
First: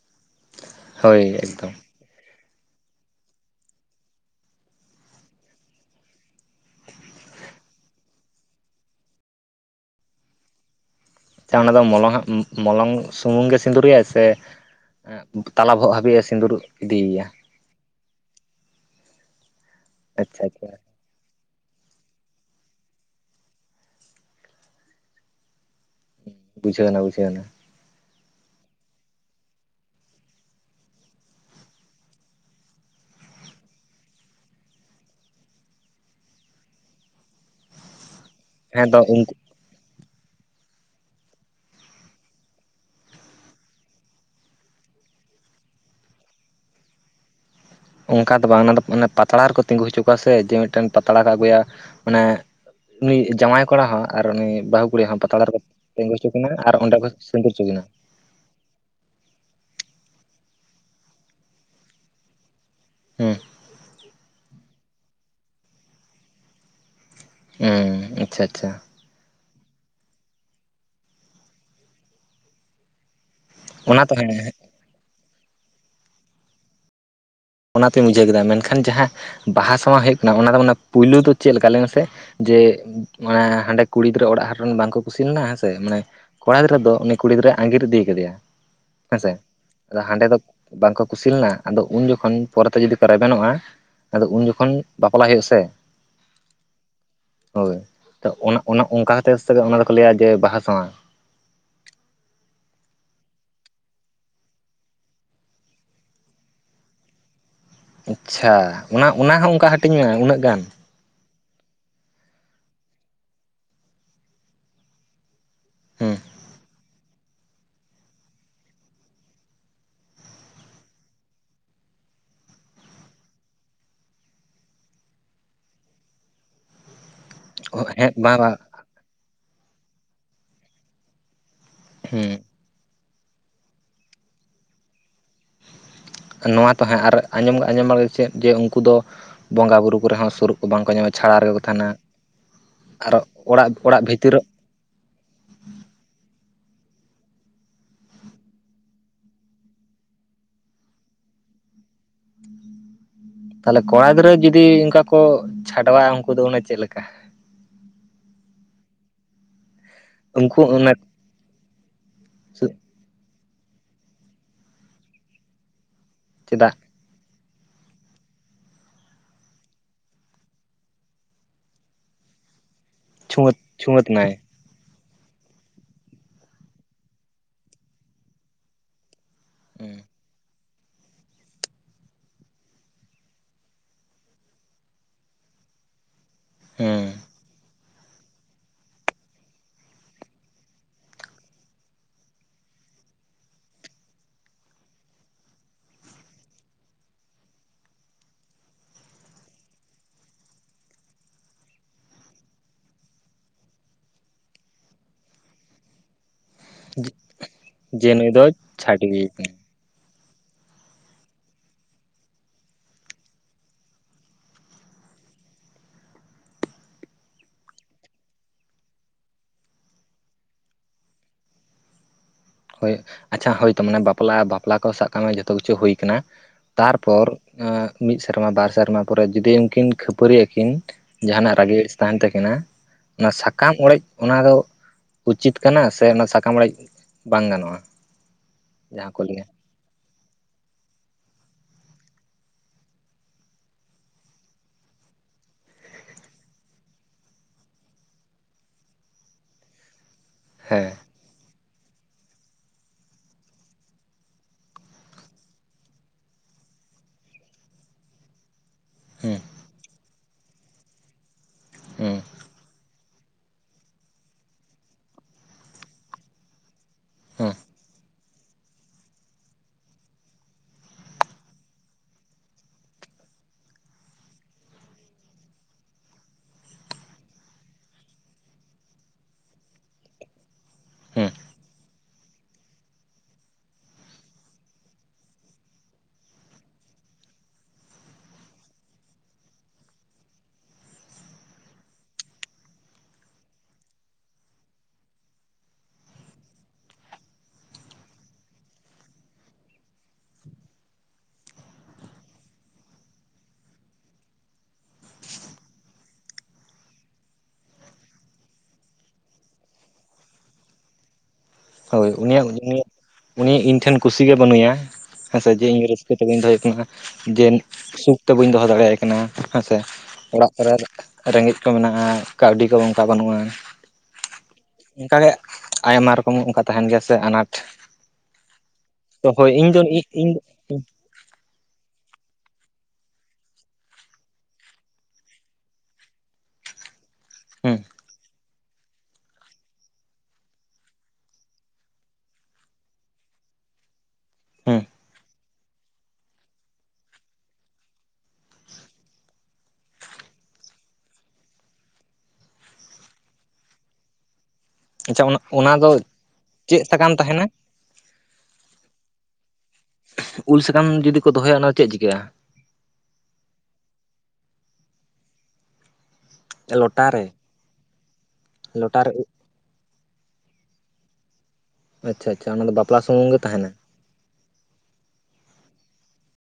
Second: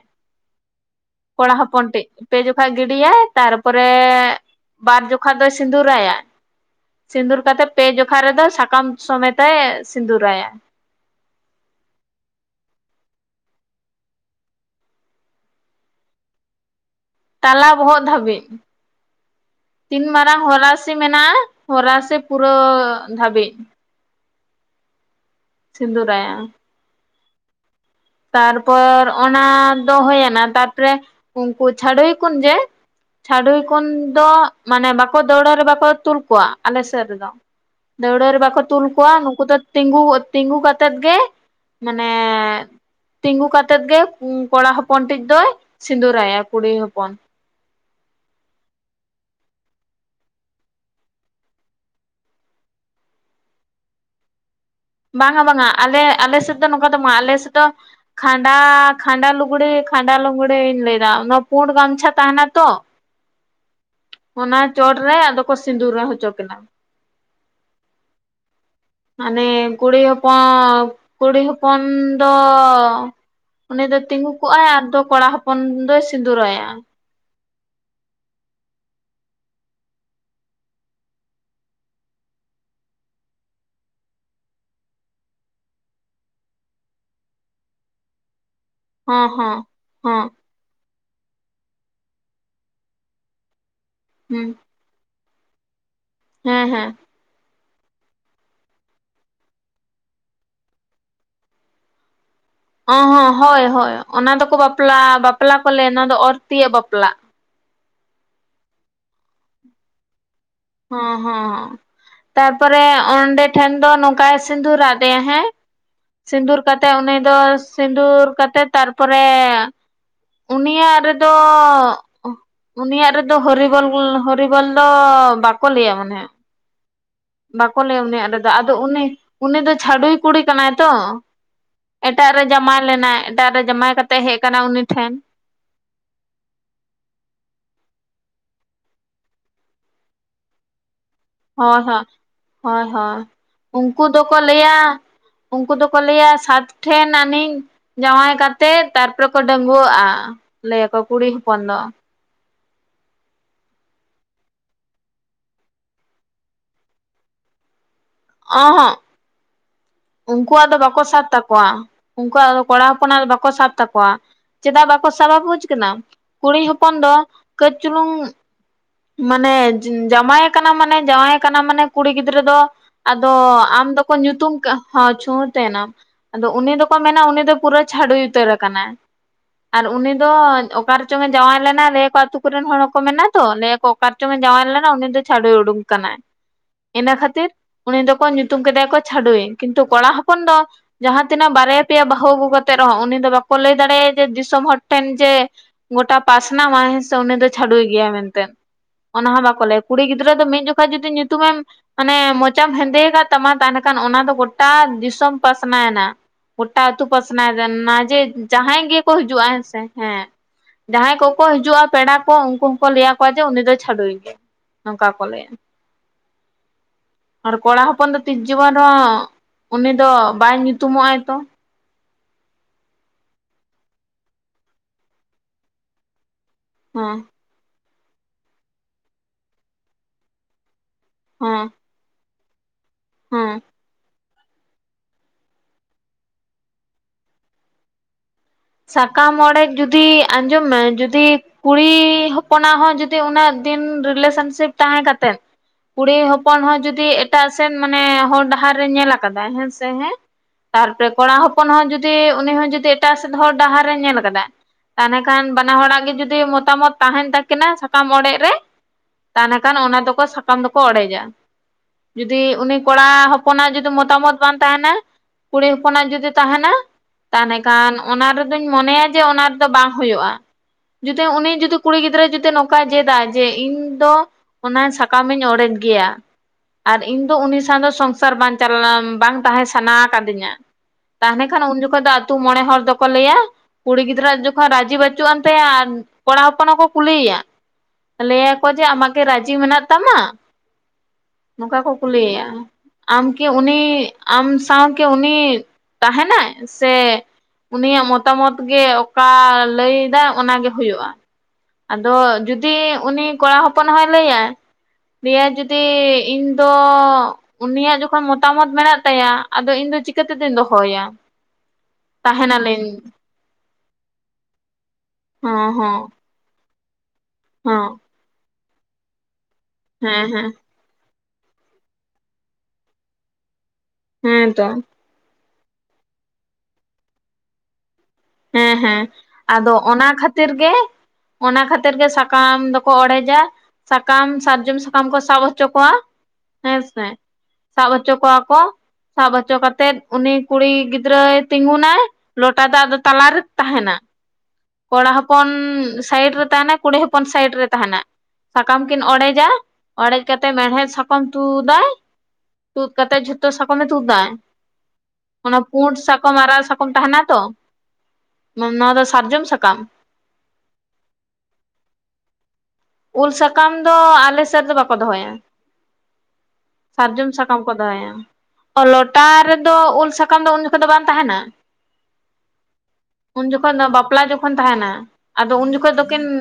ᱦᱳᱭ ᱠᱚᱲᱟ ᱮᱠᱫᱚᱢ ᱦᱚᱯᱚᱱ ᱴᱤᱡ ᱯᱮ ᱡᱚᱠᱷᱟ ᱜᱤᱰᱤᱭᱟᱭ ᱛᱟᱨᱯᱚᱨᱮ ᱵᱟᱨ ᱡᱚᱠᱷᱟ ᱫᱚᱭ ᱥᱤᱸᱫᱩᱨᱟᱭᱟᱭ ᱥᱤᱫᱩᱨ ᱠᱟᱛᱮᱫ ᱯᱮ ᱡᱚᱠᱷᱟ ᱨᱮᱫᱚ ᱥᱟᱠᱟᱢ ᱥᱚᱢᱮᱛ ᱮᱭ ᱥᱤᱸᱫᱩᱨᱟᱭᱟ ᱡᱟ ᱚᱱᱟ ᱫᱚ ᱢᱚᱞᱚᱝ ᱟᱜ ᱢᱚᱞᱚᱝ ᱥᱩᱢᱩᱝ ᱜᱮ ᱥᱤᱸᱫᱩᱨᱤᱭᱟᱭ ᱥᱮ ᱮᱜ ᱛᱟᱞᱟ ᱵᱚᱦᱚᱜ ᱦᱟᱹᱵᱤᱡ ᱮ ᱥᱤᱸᱫᱩᱨ ᱤᱫᱤᱭᱭᱟ ᱛᱟᱞᱟ ᱵᱚᱦᱚᱜ ᱫᱷᱟᱹᱵᱤᱡ ᱛᱤᱱ ᱢᱟᱨᱟᱝ ᱟᱪᱪᱷᱟ ᱟᱪᱪᱷᱟ ᱦᱚᱨᱟ ᱥᱤᱢ ᱢᱮᱱᱟᱜᱼᱟ ᱦᱚᱨᱟᱥᱤ ᱯᱩᱨᱟᱹ ᱫᱷᱟᱹᱵᱤᱡ ᱥᱤᱸᱫᱷᱩᱨᱟᱭᱟᱭ ᱵᱩᱡᱷᱟᱹᱣ ᱮᱱᱟ ᱵᱩᱡᱷᱣ ᱮᱱᱟ ᱛᱟᱨᱯᱚᱨ ᱚᱱᱟ ᱫᱚ‌ ᱦᱚᱭᱮᱱᱟ ᱛᱟᱨᱯᱚᱨᱮ ᱩᱱᱠᱩ ᱪᱷᱟᱰᱩᱭ ᱠᱷᱚᱱ ᱜᱮ ᱪᱟᱹᱰᱩᱭ ᱠᱚᱱ ᱫᱚ ᱢᱟᱱᱮ ᱵᱟᱠᱚ ᱫᱟᱹᱣᱲᱟᱹ ᱨᱮ ᱵᱟᱠᱚ ᱛᱩᱞ ᱠᱚᱣᱟ ᱟᱞᱮ ᱥᱮᱫ ᱨᱮᱫᱚ ᱫᱟᱹᱣᱲᱟᱹ ᱨᱮ ᱵᱟᱠᱚ ᱛᱩᱞ ᱦᱮᱸ ᱛᱚ ᱠᱚᱣᱟ ᱩᱱᱠᱩ ᱱᱩᱠᱩ ᱫᱚ ᱛᱤᱸᱜᱩ ᱛᱤᱸᱜᱩ ᱠᱟᱛᱮᱜ ᱜᱮ ᱢᱟᱱᱮ ᱛᱤᱸᱜᱩ ᱠᱟᱛᱮᱜ ᱜᱮ ᱠᱚᱲᱟ ᱦᱚᱯᱚᱱ ᱴᱮᱱ ᱫᱚᱭ ᱥᱤᱸᱫᱩᱨᱟᱭᱟᱭ ᱠᱩᱲᱤ ᱦᱚᱯᱚᱱ ᱚᱱᱠᱟ ᱫᱚ ᱵᱟᱝ ᱚᱱᱟ ᱫᱚ ᱚᱱᱟ ᱯᱟᱛᱲᱟ ᱨᱮᱠᱚ ᱛᱤᱸᱜᱩ ᱦᱚᱪᱚ ᱠᱚᱣᱟ ᱥᱮ ᱡᱮ ᱢᱤᱫ ᱴᱮᱱ ᱯᱟᱛᱲᱟ ᱠᱚ ᱟᱹᱜᱩᱭᱟ ᱚᱱᱮ ᱩᱱᱤ ᱡᱟᱶᱟᱭ ᱠᱚᱲᱟ ᱦᱚᱸ ᱟᱨ ᱩᱱᱤ ᱵᱟᱹᱦᱩ ᱠᱩᱲᱤ ᱦᱚᱸ ᱵᱟᱝᱼᱟ ᱯᱟᱛᱲᱟ ᱨᱮᱠᱚ ᱵᱟᱝᱼᱟ ᱟᱞᱮ ᱛᱤᱸᱜᱩ ᱦᱚᱪᱚ ᱟᱞᱮ ᱠᱤᱱᱟ ᱥᱮᱫ ᱫᱚ ᱟᱨ ᱱᱚᱝᱠᱟ ᱚᱸᱰᱮ ᱫᱚ ᱠᱚ ᱵᱟᱝ ᱟᱞᱮ ᱥᱤᱸᱫᱩᱨ ᱥᱮᱫ ᱫᱚ ᱦᱚᱪᱚ ᱠᱤᱱᱟ ᱠᱷᱟᱸᱰᱟ ᱠᱷᱟᱸᱰᱟ ᱞᱩᱜᱽᱲᱤ ᱠᱷᱟᱸᱰᱟ ᱞᱩᱜᱽᱲᱤᱧ ᱞᱟᱹᱭᱟ ᱚᱱᱟ ᱯᱩᱸᱰ ᱜᱟᱢᱪᱷᱟ ᱛᱟᱦᱮᱱ ᱟ ᱛᱚ ᱦᱩᱸ ᱚᱱᱟ ᱪᱚᱴ ᱨᱮ ᱟᱫᱚ ᱠᱚ ᱥᱤᱸᱫᱩᱨ ᱨᱟ ᱦᱚᱪᱚ ᱠᱤᱱᱟ ᱦᱩᱸ ᱟᱪᱪᱷᱟ ᱟᱪᱪᱷᱟ ᱢᱟᱱᱮ ᱠᱩᱲᱤ ᱦᱚᱯᱚᱱ ᱠᱩᱲᱤ ᱦᱚᱯᱚᱱ ᱫᱚ ᱩᱱᱤ ᱫᱚᱭ ᱚᱱᱟ ᱛᱚ ᱛᱤᱸᱜᱩ ᱦᱮᱸ ᱠᱚᱜᱼᱟᱭ ᱟᱨᱫᱚ ᱠᱚᱲᱟ ᱦᱚᱯᱚᱱ ᱫᱚᱭ ᱥᱤᱸᱫᱩᱨᱟᱭᱟ ᱚᱱᱟᱛᱤᱧ ᱵᱩᱡᱷᱟᱹᱣ ᱠᱮᱫᱟ ᱢᱮᱱᱠᱷᱟᱱ ᱡᱟᱦᱟᱸ ᱵᱟᱦᱟ ᱥᱟᱶ ᱦᱩᱭᱩᱜ ᱠᱟᱱᱟ ᱚᱱᱟ ᱫᱚ ᱚᱱᱟ ᱯᱩᱭᱞᱳ ᱫᱚ ᱪᱮᱫ ᱞᱮᱠᱟ ᱞᱟᱹᱭ ᱢᱮᱥᱮ ᱡᱮ ᱢᱟ ᱦᱟᱸᱰᱮ ᱠᱩᱲᱤ ᱜᱤᱫᱽᱨᱟᱹ ᱚᱲᱟᱜ ᱨᱮᱱ ᱵᱟᱝᱠᱚ ᱠᱩᱥᱤ ᱞᱮᱱᱼᱟ ᱦᱮᱸᱥᱮ ᱢᱟᱱᱮ ᱠᱚᱲᱟ ᱜᱤᱫᱽᱨᱟᱹ ᱫᱚ ᱩᱱᱤ ᱠᱩᱲ ᱜᱤᱫᱽᱨᱟᱹ ᱟᱜᱤᱨ ᱤᱫᱤ ᱠᱟᱫᱮᱭᱟ ᱦᱚᱸ ᱦᱮᱸᱥᱮ ᱦᱚᱸ ᱟᱫᱚ ᱦᱚᱸ ᱦᱟᱸᱰᱮ ᱫᱚ ᱵᱟᱝᱠᱚ ᱠᱩᱥᱤ ᱞᱮᱱᱟ ᱟᱫᱚ ᱩᱱ ᱡᱚᱠᱷᱚᱱ ᱠᱷᱚᱱ ᱯᱚᱨᱮ ᱛᱮ ᱡᱩᱫᱤ ᱠᱚ ᱨᱟᱵᱮᱱᱚᱜᱼᱟ ᱟᱫᱚ ᱩᱱ ᱦᱩᱸ ᱡᱚᱠᱷᱚᱱ ᱵᱟᱯᱞᱟ ᱦᱩᱭᱩᱜᱼᱟ ᱥᱮ ᱦᱮᱸ ᱦᱮᱸ ᱦᱳᱭ ᱛᱚ ᱚᱱᱟ ᱚᱱᱠᱟ ᱠᱟᱛᱮᱛ ᱫᱚᱠᱚ ᱞᱟᱹᱭᱟ ᱡᱮ ᱵᱟᱦᱟ ᱥᱟᱶᱟ᱾ ᱚ ᱦᱚᱸ ᱦᱳᱭ ᱦᱳᱭ ᱚᱱᱟ ᱫᱚᱠᱚ ᱵᱟᱯᱞᱟ ᱵᱟᱯᱞᱟ ᱠᱚ ᱞᱟᱹᱭ ᱟ ᱱᱚᱣᱟ ᱫᱚ ᱚᱨᱛᱤᱭᱚᱜ ᱵᱟᱯᱞᱟᱜ ᱟᱪᱪᱷᱟ ᱚᱱᱟ ᱚᱱᱟ ᱦᱚᱸ ᱚᱱᱠᱟ ᱦᱟᱹᱴᱤᱧ ᱢᱮᱜᱼᱟ ᱩᱱᱟᱹᱜ ᱜᱟᱱ ᱦᱚᱸ ᱦᱚᱸ ᱛᱟᱨᱯᱚᱨᱮ ᱚᱸᱰᱮ ᱴᱷᱮᱱ ᱫᱚ ᱱᱚᱝᱠᱟᱭ ᱥᱤᱸᱫᱩᱨ ᱟᱫᱮᱭᱟ ᱦᱮᱸ ᱦᱩᱸ ᱥᱤᱸᱫᱩᱨ ᱠᱟᱛᱮᱫ ᱩᱱᱤ ᱫᱚ ᱥᱤᱸᱫᱩᱨ ᱠᱟᱛᱮᱫ ᱛᱟᱨᱯᱚᱨᱮ ᱩᱱᱤᱭᱟᱜ ᱨᱮᱫᱚ ᱩᱱᱤᱭᱟᱜ ᱨᱮᱫᱚ ᱦᱚᱨᱤᱵᱚᱞ ᱦᱚᱨᱤᱵᱚᱞ ᱫᱚ ᱵᱟᱠᱚ ᱞᱟᱹᱭᱟ ᱢᱟᱱᱮ ᱦᱚᱭ ᱵᱟᱠᱚ ᱞᱟᱹᱭᱟ ᱦᱮᱸ ᱩᱱᱤᱭᱟᱜ ᱵᱟᱝ ᱨᱮ ᱫᱚ ᱵᱟᱝ ᱟᱫᱚ ᱩᱱᱤ ᱩᱱᱤ ᱫᱚ ᱪᱷᱟᱹᱰᱩᱭᱟᱹ ᱠᱩᱲᱤ ᱠᱟᱱᱟᱭ ᱛᱚ ᱮᱴᱟᱜ ᱦᱩᱸ ᱨᱮ ᱡᱟᱢᱟᱭ ᱞᱮᱱᱟᱭ ᱮᱴᱟᱜ ᱨᱮ ᱡᱟᱶᱟᱭ ᱠᱟᱛᱮ ᱦᱮᱡ ᱠᱟᱱᱟ ᱩᱱᱤ ᱴᱷᱮᱱ ᱱᱚᱣᱟ ᱛᱚ ᱦᱮᱸ ᱟᱨ ᱟᱸᱡᱚᱢ ᱟᱸᱡᱚᱢ ᱵᱟᱲᱮ ᱪᱮᱫ ᱡᱮ ᱩᱱᱠᱩ ᱫᱚ ᱵᱚᱸᱜᱟ ᱵᱩᱨᱩ ᱠᱚ ᱨᱮ ᱦᱚᱸ ᱥᱩᱨᱩᱜ ᱵᱟᱝ ᱠᱚ ᱧᱟᱢᱟ ᱪᱷᱟᱲᱟ ᱨᱮ ᱦᱳᱭ ᱦᱚᱸᱜ ᱦᱳᱭ ᱦᱳᱭ ᱚᱲᱟᱜ ᱩᱝᱠᱩ ᱚᱲᱟᱜ ᱫᱚᱠᱚ ᱵᱷᱤᱛᱤᱨ ᱞᱮᱭᱟ ᱩᱝᱠᱩ ᱫᱚ ᱠᱚ ᱞᱮᱭᱟ ᱥᱟᱛ ᱴᱷᱮᱱ ᱟᱹᱱᱤᱡ ᱡᱟᱶᱟᱭ ᱠᱟᱛᱮᱜ ᱛᱟᱨᱯᱚᱨᱮ ᱠᱚ ᱰᱟᱺᱵᱣᱟᱹᱜᱼᱟ ᱞᱮᱭ ᱟᱠᱚ ᱠᱩᱲᱤ ᱦᱚᱯᱚᱱ ᱫᱚ ᱛᱟᱦᱞᱮ ᱠᱚᱲᱟ ᱜᱤᱫᱽᱨᱟᱹ ᱡᱩᱫᱤ ᱚᱝᱠᱟ ᱠᱚ ᱪᱷᱟᱰᱣᱟᱼᱟ ᱩᱝᱠᱩ ᱫᱚ ᱚᱱᱮ ᱪᱮᱫ ᱞᱮᱟ ᱚᱸᱦᱚᱸᱜ ᱩᱱᱠᱩ ᱩᱱᱠᱩᱣᱟᱜ ᱫᱚ ᱚᱱᱟ ᱵᱟᱠᱚ ᱥᱟᱵ ᱛᱟᱠᱚᱣᱟ ᱩᱝᱠᱩ ᱣᱟᱜ ᱫᱚ ᱠᱚᱲᱟᱯ ᱚᱱᱟ ᱫᱚ ᱵᱟᱠᱚ ᱥᱟᱵ ᱛᱟᱠᱚᱣᱟ ᱪᱮᱫᱟᱜ ᱵᱟᱠᱚ ᱥᱟᱵᱟ ᱵᱩᱡᱷ ᱠᱮᱫᱟᱢ ᱠᱩᱲᱤ ᱪᱮᱫᱟᱜ ᱦᱚᱯᱚᱱ ᱫᱚ ᱠᱟᱹᱡ ᱪᱩᱞᱩᱝ ᱢᱟᱱᱮ ᱡᱟᱢᱟᱭ ᱠᱟᱱᱟᱢ ᱢᱟᱱᱮ ᱡᱟᱶᱟᱭ ᱠᱟᱱᱟᱢ ᱢᱟᱱᱮ ᱠᱩᱲᱤ ᱜᱤᱫᱽᱨᱟᱹ ᱫᱚ ᱟᱫᱚ ᱪᱷᱩᱸᱛ ᱟᱢ ᱫᱚ ᱪᱷᱩᱸᱛ ᱠᱚ ᱱᱟᱭ ᱧᱩᱛᱩᱢ ᱠᱟᱜ ᱦᱚᱸ ᱪᱷᱩᱸᱛ ᱮᱱᱟ ᱟᱫᱚ ᱩᱱᱤ ᱫᱚ ᱠᱚ ᱢᱮᱱᱟ ᱩᱱᱤ ᱫᱚ ᱯᱩᱨᱟᱹ ᱪᱷᱟᱰᱩᱭᱤ ᱩᱛᱟᱹᱨ ᱠᱟᱱᱟᱭ ᱟᱨ ᱩᱱᱤ ᱫᱚᱧ ᱚᱠᱟ ᱨᱮᱪᱚᱝᱮ ᱡᱟᱶᱟᱭ ᱞᱮᱱᱟ ᱞᱮᱭᱟ ᱠᱚ ᱟᱛᱩ ᱠᱚᱨᱮᱱ ᱦᱚᱲ ᱦᱚᱸ ᱠᱚ ᱢᱮᱱᱟ ᱛᱚ ᱞᱮᱭ ᱚᱠᱟᱨᱮ ᱪᱚᱝ ᱮ ᱡᱟᱶᱟᱭ ᱞᱮᱱᱟ ᱩᱱᱤ ᱫᱚᱭ ᱪᱷᱟᱰᱩᱭᱤ ᱩᱰᱩᱸᱠ ᱠᱟᱱᱟᱭ ᱤᱱᱟᱹ ᱦᱮᱸ ᱠᱷᱟᱹᱛᱤᱨ ᱩᱱᱤ ᱫᱚ ᱠᱚ ᱧᱩᱛᱩᱢ ᱠᱮᱫᱮᱭᱟ ᱠᱚ ᱪᱷᱟᱹᱰᱩᱭᱤ ᱠᱤᱱᱛᱩ ᱠᱚᱲᱟ ᱦᱚᱯᱚᱱ ᱫᱚ ᱡᱟᱦᱟᱸ ᱛᱤᱱᱟᱹᱜ ᱵᱟᱨᱭᱟ ᱯᱮᱭᱟ ᱵᱟᱹᱦᱩ ᱟᱹᱜᱩ ᱠᱟᱛᱮᱜ ᱨᱮᱦᱚᱸ ᱩᱱᱤ ᱫᱚ ᱵᱟᱠᱚ ᱞᱟᱹᱭ ᱫᱟᱲᱮᱭᱟᱭᱟ ᱡᱮ ᱫᱤᱥᱚᱢ ᱦᱚᱲ ᱴᱷᱮᱱ ᱡᱮ ᱜᱚᱴᱟ ᱯᱟᱥᱱᱟᱣᱟᱭ ᱦᱮᱸ ᱥᱮ ᱩᱱᱤ ᱫᱚ ᱪᱷᱟᱰᱩᱭᱤ ᱜᱮᱭᱟᱭ ᱢᱮᱱᱛᱮ ᱚᱱᱟ ᱦᱚᱸ ᱵᱟᱠᱚ ᱞᱮᱭᱟ ᱠᱩᱲᱤ ᱜᱤᱫᱽᱨᱟᱹ ᱫᱚ ᱢᱤᱜ ᱡᱚᱠᱷᱚᱡ ᱡᱩᱫᱤ ᱧᱩᱛᱩᱢᱮᱢ ᱢᱟᱱᱮ ᱢᱚᱪᱟᱢ ᱦᱮᱸᱫᱮ ᱟᱠᱟᱜ ᱛᱟᱢᱟ ᱛᱟᱦᱚᱱᱮ ᱠᱷᱟᱱ ᱚᱱᱟ ᱫᱚ ᱜᱚᱴᱟ ᱫᱤᱥᱚᱢ ᱯᱟᱥᱱᱟᱭᱮᱱᱟ ᱜᱚᱴᱴᱟ ᱟᱹᱛᱩ ᱯᱟᱥᱱᱟᱣᱵᱮᱱ ᱱᱟ ᱡᱮ ᱱᱩᱭ ᱫᱚ ᱡᱟᱦᱟᱸᱭ ᱜᱮ ᱠᱚ ᱪᱷᱟᱹᱰᱣᱤ ᱦᱤᱡᱩᱜᱼᱟ ᱠᱟᱱᱟᱭ ᱦᱮᱸ ᱥᱮ ᱦᱮᱸ ᱡᱟᱦᱟᱸᱭ ᱠᱚᱠᱚ ᱦᱤᱡᱩᱜᱼᱟ ᱯᱮᱲᱟ ᱠᱚ ᱩᱝᱠᱩ ᱦᱚᱸᱠᱚ ᱞᱮᱭᱟ ᱠᱚᱣᱟ ᱡᱮ ᱩᱱᱤ ᱫᱚᱭ ᱪᱷᱟᱰᱩᱭᱤ ᱜᱮᱭᱟ ᱱᱚᱝᱠᱟ ᱠᱚ ᱞᱮᱭᱟ ᱟᱨ ᱠᱚᱲᱟ ᱦᱚᱯᱚᱱ ᱫᱚ ᱛᱤᱥ ᱡᱤᱵᱚᱱ ᱨᱮ ᱦᱚᱸ ᱩᱱᱤ ᱫᱚ ᱵᱟᱭ ᱧᱩᱛᱩᱢᱚᱜ ᱟᱭ ᱛᱚ ᱦᱳᱭ ᱟᱪᱪᱷᱟ ᱦᱳᱭᱛᱚ ᱢᱟᱱᱮ ᱵᱟᱯᱞᱟ ᱵᱟᱯᱞᱟ ᱠᱚ ᱥᱟᱵ ᱠᱟᱜ ᱢᱮ ᱡᱚ ᱛᱚ ᱠᱤᱪᱷᱩ ᱦᱩᱭ ᱠᱟᱱᱟ ᱦᱮᱸ ᱛᱟᱨᱯᱚᱨ ᱢᱤᱜ ᱴᱤ ᱥᱮᱨᱢᱟ ᱵᱟᱨ ᱥᱮᱨᱢᱟ ᱯᱚᱨᱮ ᱡᱩᱫᱤ ᱩᱱᱠᱤᱱ ᱠᱷᱟᱹᱯᱟᱹᱨᱤ ᱟᱹᱠᱤᱱ ᱡᱟᱦᱟᱱᱟᱜ ᱦᱮᱸ ᱨᱟᱜᱤ ᱟᱹᱲᱤᱥ ᱛᱟᱦᱮᱱ ᱛᱟᱹᱠᱤ ᱠᱤᱱᱟ ᱚᱱᱟ ᱦᱮᱸ ᱥᱟᱠᱟᱢ ᱚᱲᱮᱡ ᱚᱱᱟ ᱫᱚ ᱩᱪᱤᱛ ᱠᱟᱱᱟ ᱥᱮ ᱚᱱᱟ ᱥᱟᱠᱟᱢ ᱚᱲᱮᱡ ᱵᱟᱝ ᱜᱟᱱᱚᱜᱼᱟ ᱡᱟᱦᱟᱸ ᱠᱚ ᱥᱟᱠᱟᱢ ᱞᱟᱹᱭᱟ ᱚᱲᱮᱡ ᱡᱩᱫᱤ ᱟᱸᱡᱚᱢ ᱢᱮ ᱡᱩᱫᱤ ᱠᱩᱲᱤ ᱦᱚᱯᱚᱱᱟᱜ ᱦᱚᱸ ᱡᱩᱫᱤ ᱩᱱᱟᱹᱜ ᱫᱤᱱ ᱨᱤᱞᱮᱥᱮᱱᱥᱤᱯ ᱛᱟᱦᱮᱸ ᱠᱟᱛᱮᱫ ᱠᱩᱲᱤ ᱦᱚᱯᱚᱱ ᱦᱚᱸ ᱡᱩᱫᱤ ᱮᱴᱟᱜ ᱥᱮᱱ ᱢᱟᱱᱮ ᱦᱚᱨ ᱰᱟᱦᱟᱨ ᱨᱮ ᱧᱮᱞ ᱟᱠᱟᱫᱟᱭ ᱦᱮᱸ ᱥᱮ ᱦᱮᱸ ᱦᱮᱸ ᱛᱟᱨᱯᱚᱨᱮ ᱠᱚᱲᱟ ᱦᱚᱯᱚᱱ ᱦᱚᱸ ᱡᱩᱫᱤ ᱩᱱᱤ ᱦᱚᱸ ᱡᱩᱫᱤ ᱮᱴᱟᱜ ᱥᱮᱫ ᱦᱚᱨ ᱰᱟᱦᱟᱨᱮ ᱧᱮᱞ ᱠᱟᱫᱟ ᱛᱟᱦᱚᱞᱮ ᱠᱷᱟᱱ ᱵᱟᱱᱟ ᱦᱚᱲᱟᱜ ᱜᱮ ᱡᱩᱫᱤ ᱢᱚᱛᱟᱢᱚᱛ ᱛᱟᱦᱮᱱ ᱛᱟᱹᱠᱤᱱᱟ ᱥᱟᱠᱟᱢ ᱚᱲᱮᱜ ᱨᱮ ᱦᱩᱸ ᱛᱟᱦᱚᱞᱮ ᱠᱷᱟᱱ ᱚᱱᱟ ᱫᱚ ᱠᱚ ᱥᱟᱠᱟᱢ ᱫᱚ ᱠᱚ ᱚᱲᱮᱡᱟ ᱦᱩᱸ ᱡᱩᱫᱤ ᱩᱱᱤ ᱠᱚᱲᱟ ᱦᱚᱯᱚᱱᱟᱜ ᱡᱩᱫᱤ ᱢᱚᱛᱟᱢᱚᱛ ᱵᱟᱝ ᱛᱟᱦᱮᱱᱟ ᱠᱩᱲᱤ ᱦᱚᱯᱚᱱᱟᱜ ᱡᱩᱫᱤ ᱛᱟᱦᱮᱱᱟ ᱦᱩᱸ ᱛᱟᱦᱚᱞᱮ ᱠᱷᱟᱱ ᱚᱱᱟ ᱨᱮᱫᱚᱧ ᱢᱚᱱᱮᱭᱟ ᱡᱮ ᱚᱱᱟ ᱨᱮ ᱫᱚ ᱵᱟᱝ ᱦᱳᱭᱳᱜᱼᱟ ᱡᱩᱫᱤ ᱩᱱᱤ ᱡᱩᱫᱤ ᱠᱩᱲᱤ ᱜᱤᱫᱽᱨᱟᱹ ᱡᱩᱫᱤ ᱱᱚᱝᱠᱟᱭ ᱡᱮᱫᱟ ᱡᱮ ᱤᱧ ᱫᱚ ᱚᱱᱟ ᱥᱟᱠᱟᱢ ᱤᱧ ᱚᱲᱮᱡ ᱜᱮᱭᱟ ᱟᱨ ᱤᱧ ᱫᱚ ᱩᱱᱤ ᱥᱟᱶ ᱫᱚ ᱥᱚᱝᱥᱟᱨ ᱵᱟᱝ ᱪᱟᱞᱟ ᱵᱟᱝ ᱛᱟᱦᱮᱸ ᱥᱟᱱᱟᱣ ᱠᱟᱫᱤᱧᱟ ᱦᱩᱸ ᱛᱟᱦᱚᱞᱮ ᱠᱷᱟᱱ ᱩᱱ ᱡᱚᱠᱷᱚᱡ ᱫᱚ ᱟᱹᱛᱩ ᱢᱚᱬᱮ ᱦᱚᱲ ᱫᱚ ᱠᱚ ᱞᱮᱭᱟ ᱠᱩᱲᱤ ᱜᱤᱫᱽᱨᱟᱹᱣᱟᱜ ᱡᱚᱠᱷᱚᱜ ᱨᱟᱡᱤ ᱵᱟᱹᱪᱩᱜᱼᱟᱱ ᱛᱟᱭᱟ ᱟᱨ ᱠᱚᱲᱟ ᱦᱚᱯᱚᱱ ᱦᱚᱸᱠᱚ ᱠᱩᱞᱤᱭᱮᱭᱟ ᱞᱮᱭᱟ ᱠᱚ ᱡᱮ ᱟᱢᱟᱜ ᱠᱤ ᱨᱟᱹᱡᱤ ᱢᱮᱱᱟᱜ ᱛᱟᱢᱟ ᱱᱚᱝᱠᱟ ᱠᱚ ᱠᱩᱞᱤᱭ ᱭᱟ ᱟᱢ ᱠᱤ ᱩᱱᱤ ᱟᱢ ᱥᱟᱶᱠᱮ ᱩᱱᱤ ᱛᱟᱦᱮᱱᱟᱭ ᱥᱮ ᱩᱱᱤᱭᱟᱜ ᱢᱚᱛᱟᱢᱚᱛ ᱜᱮ ᱚᱠᱟ ᱞᱟᱹᱭ ᱫᱟ ᱚᱱᱟᱜᱮ ᱦᱳᱭᱳᱜᱼᱟ ᱟᱫᱚ ᱡᱩᱫᱤ ᱩᱱᱤ ᱠᱚᱲᱟ ᱦᱚᱯᱚᱱ ᱦᱚᱭ ᱞᱟᱹᱭᱟᱭ ᱞᱮᱭᱟᱭ ᱡᱩᱫᱤ ᱤᱧ ᱫᱚ ᱩᱱᱤᱭᱟᱜ ᱡᱚᱠᱷᱚᱱ ᱢᱚᱛᱟᱢᱚᱛ ᱢᱮᱱᱟᱜ ᱛᱟᱭᱟ ᱟᱫᱚ ᱤᱧ ᱫᱚ ᱪᱤᱠᱟᱹ ᱛᱮᱫᱚᱧ ᱫᱚᱦᱚᱭ ᱣᱟ ᱦᱳᱭ ᱩᱱᱤᱭᱟᱜ ᱩᱱᱤ ᱩᱱᱤ ᱤᱱ ᱴᱷᱮᱱ ᱠᱩᱥᱤ ᱜᱮ ᱵᱟᱹᱱᱩᱭᱟ ᱦᱮᱸᱥᱮ ᱡᱮ ᱦᱚᱸ ᱤᱧ ᱦᱚᱸ ᱨᱟᱹᱥᱠᱟᱹ ᱵᱟᱹᱧ ᱫᱚᱦᱚᱭᱮ ᱠᱟᱱᱟ ᱡᱮ ᱦᱚᱸ ᱥᱩᱠᱛᱮ ᱵᱟᱹᱧ ᱫᱚᱦᱚ ᱫᱟᱲᱮᱭᱟᱭ ᱠᱟᱱᱟ ᱦᱮᱸᱥᱮ ᱦᱮᱸ ᱦᱮᱸ ᱚᱲᱟᱜ ᱠᱚᱨᱮ ᱨᱮᱸᱜᱮᱡ ᱠᱚ ᱢᱮᱱᱟᱜᱼᱟ ᱠᱟᱹᱣᱰᱤ ᱠᱚ ᱚᱝᱠᱟ ᱵᱟᱹᱱᱩᱜᱼᱟ᱾ ᱦᱮᱸ ᱛᱚ ᱚᱝᱠᱟᱜᱮ ᱟᱭᱢᱟ ᱨᱚᱠᱚᱢ ᱚᱝᱠᱟ ᱛᱟᱸᱦᱮᱱ ᱜᱮᱭᱟ ᱥᱮ ᱟᱱᱟᱴ᱾ ᱦᱮᱸ ᱦᱮᱸ ᱛᱚ ᱦᱳᱭ ᱤᱧ ᱟᱫᱚ ᱫᱚ ᱤᱧ ᱚᱱᱟ ᱤᱧ ᱠᱷᱟᱹᱛᱤᱨ ᱜᱮ ᱼᱼ ᱚᱱᱟ ᱠᱷᱟᱹᱛᱤᱨ ᱜᱮ ᱥᱟᱠᱟᱢ ᱫᱚᱠᱚ ᱚᱲᱮᱡᱟ᱾ ᱥᱟᱠᱟᱢ ᱥᱟᱨᱡᱚᱢ ᱥᱟᱠᱟᱢ ᱠᱚ ᱥᱟᱵ ᱦᱚᱪᱚ ᱠᱚᱣᱟ ᱦᱮᱸ ᱥᱮ। ᱦᱩᱸ ᱥᱟᱵ ᱦᱚᱪᱚ ᱠᱚᱣᱟ ᱠᱚ। ᱥᱟᱵ ᱦᱚᱪᱚ ᱠᱟ ᱠᱟᱛᱮᱫ ᱩᱱᱤ ᱠᱩᱲᱤ ᱜᱤᱫᱽᱨᱟᱹᱭ ᱛᱤᱸᱜᱩᱱᱟ ᱞᱚᱴᱟ ᱫᱟᱜ ᱫᱚ ᱼᱼ ᱛᱟᱞᱟᱨᱮ ᱛᱟᱦᱮᱱᱟ। ᱦᱩᱸ ᱠᱚᱲᱟ ᱦᱚᱯᱚᱱ ᱥᱟᱭᱤᱰ ᱨᱮ ᱛᱟᱸᱦᱮᱱᱟ ᱠᱩᱲᱤ ᱦᱚᱯᱚᱱ ᱥᱟᱭᱤᱴ ᱨᱮ ᱛᱟᱸᱦᱮᱱᱟ। ᱥᱟᱠᱟᱢ ᱠᱤᱱ ᱚᱲᱮᱡᱟ᱾ ᱚᱲᱮᱡ ᱠᱟᱛᱮ ᱢᱮᱲᱦᱮᱫ ᱥᱟᱠᱟᱢ ᱛᱩᱫᱟᱭ। ᱛᱩᱫ ᱠᱟ ᱠᱟᱛᱮ ᱡᱷᱚᱛᱚ ᱥᱟᱠᱚᱢᱮ ᱛᱩᱫ ᱫᱟᱭ। ᱚᱱᱟ ᱯᱩᱸᱰ ᱥᱟᱠᱚᱢ ᱟᱨᱟᱜ ᱪᱮᱫ ᱥᱟᱠᱚᱢ ᱥᱟᱠᱟᱢ ᱛᱟᱦᱮᱱᱟ ᱛᱚ? ᱱᱚᱣᱟ ᱫᱚ ᱥᱟᱨᱡᱚᱢ ᱥᱟᱠᱟᱢ। ᱩᱞ ᱥᱟᱠᱟᱢ ᱡᱩᱫᱤ ᱠᱚ ᱫᱚᱦᱚᱭᱟ ᱚᱱᱟ ᱫᱚ ᱪᱮᱫ ᱪᱤᱠᱟᱹᱜᱼᱟ ᱩᱞ ᱥᱟᱠᱟᱢ ᱫᱚ ᱟᱞ ᱥᱮᱫ ᱫᱚ ᱵᱟᱠᱚ ᱫᱚᱦᱚᱭᱟ। ᱞᱚᱴᱟᱨᱮ ᱥᱟᱨᱡᱚᱢ ᱥᱟᱠᱟᱢ ᱠᱚ ᱫᱚᱦᱚᱭᱟ᱾ ᱟᱨ ᱞᱚᱴᱟᱨᱮ ᱞᱚᱴᱟ ᱨᱮᱫᱚ ᱩᱞ ᱥᱟ ᱠᱟᱢ ᱫᱚ ᱩᱱ ᱡᱚᱠᱷᱚᱡ ᱫᱚ ᱵᱟᱝ ᱛᱟᱹᱦᱮᱱᱟ। ᱟᱪᱪᱷᱟ ᱟᱪᱪᱷᱟ ᱚᱱᱟᱫᱚ ᱵᱟᱯᱞᱟ ᱥᱩᱢᱩᱝ ᱜᱮ ᱛᱟᱦᱮᱱᱟ? ᱡᱚᱠᱷᱚᱱ ᱵᱟᱯᱞᱟ ᱡᱚ ᱠᱷᱚᱱ ᱛᱟᱸᱦᱮᱱᱟ ᱟᱫᱚ ᱩᱱ ᱡᱚᱠᱷᱚᱱ ᱫᱚᱠᱤᱱ ᱼᱼ